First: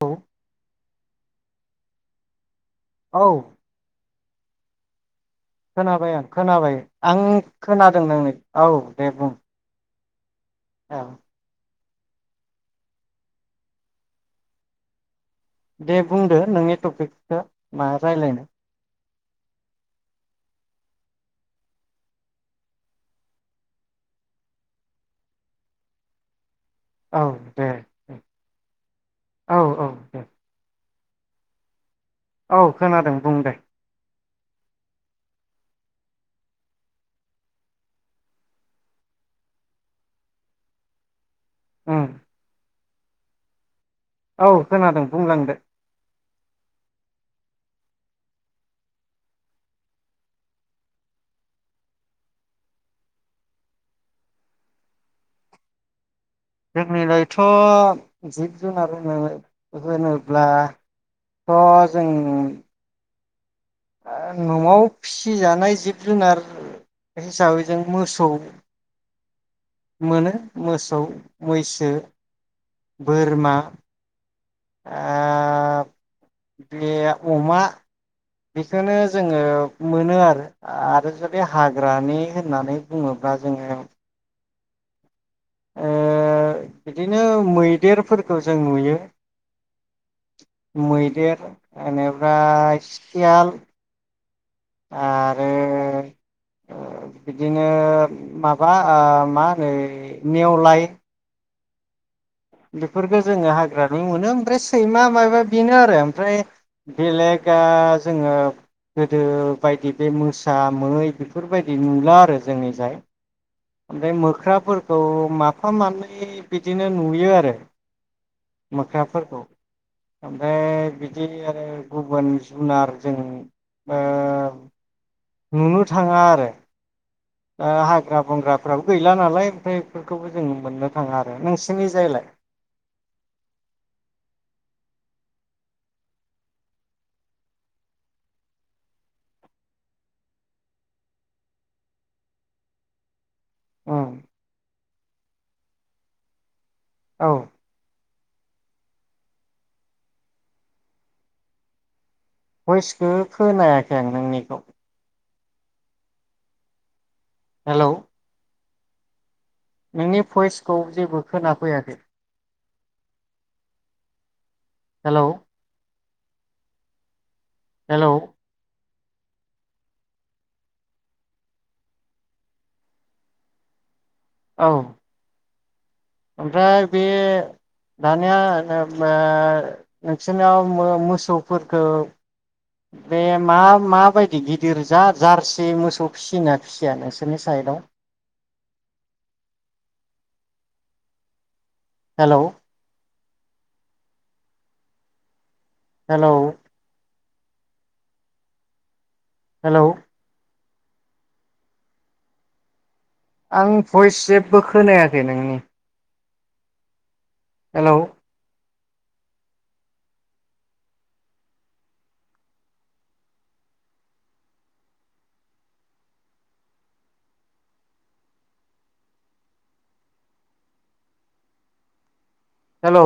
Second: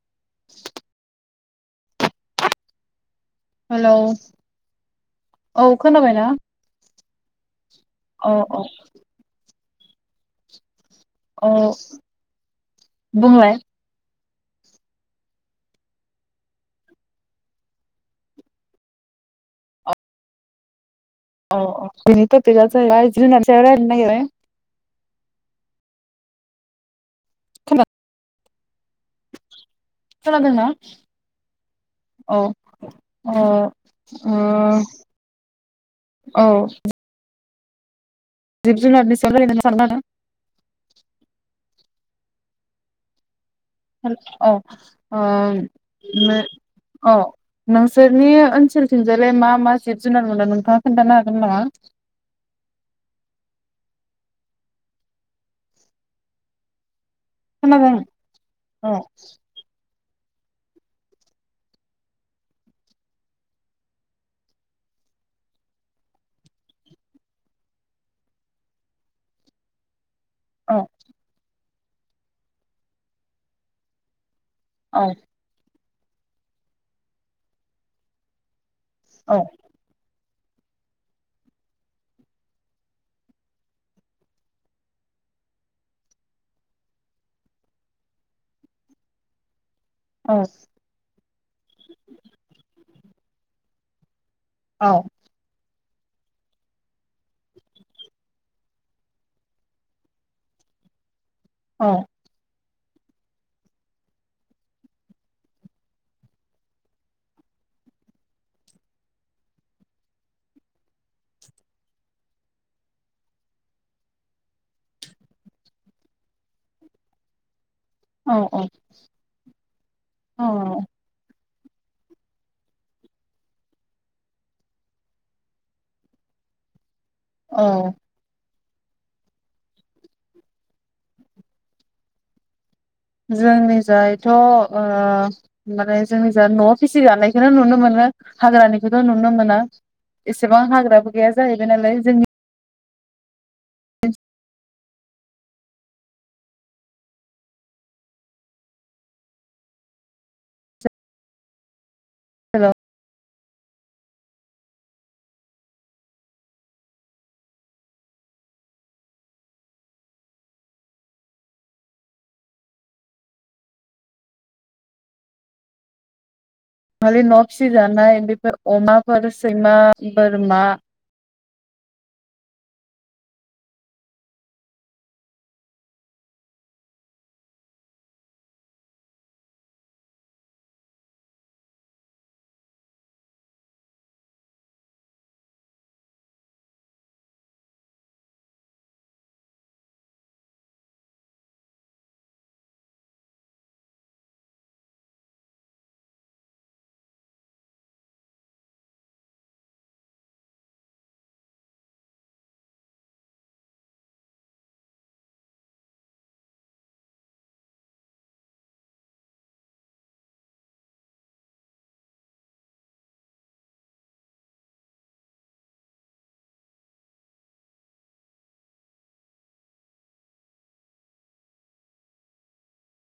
औ औ हेल'। खोनाबाय आं खोनाबाय आं खोनादों नों औ दे बुं। औ। औ बुंलाय। दे बुंदो नोंनि टपिकखो मा रायलायनो? औ औ बिनिथ तपिक आ जाहैबाय जुनाद नि सायाव रायलायनो नागिरदो औ दे। खोना- औ औ। दे खोनादों ना? औ खोनादों ओ बुं दे। ओ औ। जिप जुनारनि [unintelligible] उ अ ओ खोनादों बुंलांदो औ नोंसोरनि ओनसोलथिंजायलाय मा मा जिब जुनार मोनदों नोंथाङा खोन्थानो हागोन नामा? जोंनि खोनादों थ' जिब औ जुनार हो अब्लाथ' जों न'आव फिसिजानाय जिब जुनार हिसाबै जों मोसौ। मोनो औ मोसौ मैसो फसो बोरमा औ ओ बे अमा बेखौनो औ जोङो मोनो आरो। आरो जुदि हाग्रानि होननानै बुङोब्ला जोङो ओ बिदिनो मैदेरफोरखौ जों नुयो। औ मैदेर एनिफ्राय सि सियाल आरो बिदिनो माबा ओ मा होनो नेवलाय। औ। बेफोरखौ जोङो हाग्रानि मोनो ओमफ्राय सैमा माबा बेनो आरो ओमफ्राय बेलेग ओ जोङो गोदो बायदि बे मोसा मै बेफोरबायदि नुला आरो जोंनि जाय। ओमफ्राय मोख्राफोरखौ माफा मानै बिदिनो नुयो आरो। औ मोख्राफोरखौ औ ओमफ्राय बिदि गुबुन जुनारजों ओ नुनो थांङा आरो। आ औ हाग्रा ग्राफ्राबो गैला नालाय ओमफ्राय बेफोरखौबो जों मोननो थांङा आरो नोंसिनि जायलाय? जोंनि जायथ' ओ माने जोंनि जा न'आव फिसि जानायखौनो नुनो मोनो हाग्रानिखौथ' नुनो मोना एसेबां हाग्राबो गैया जाहैबाय नालाय जोंनि औ औ ओनसोलाव भएस खो खोनायाखै आं नोंनिखौ हेलौ नोंनि भइसखौ जेबो खोनाफैयाखै हेलौ माने न' सि हेलौ दानाय बेफोर अमा सैमा बोरमा औ ओमफ्राय बे दानिया उम ओ नोंसोरनाव मोसौफोरखौ बे मा माबायदि गिदिर जा जारसि मोसौ फिसिना फिसिया नोंसोरनि साइडआव हेलौ हेलौ हेलौ आं भइस जेबो खोनायाखै नोंनि हेलौ हेलौ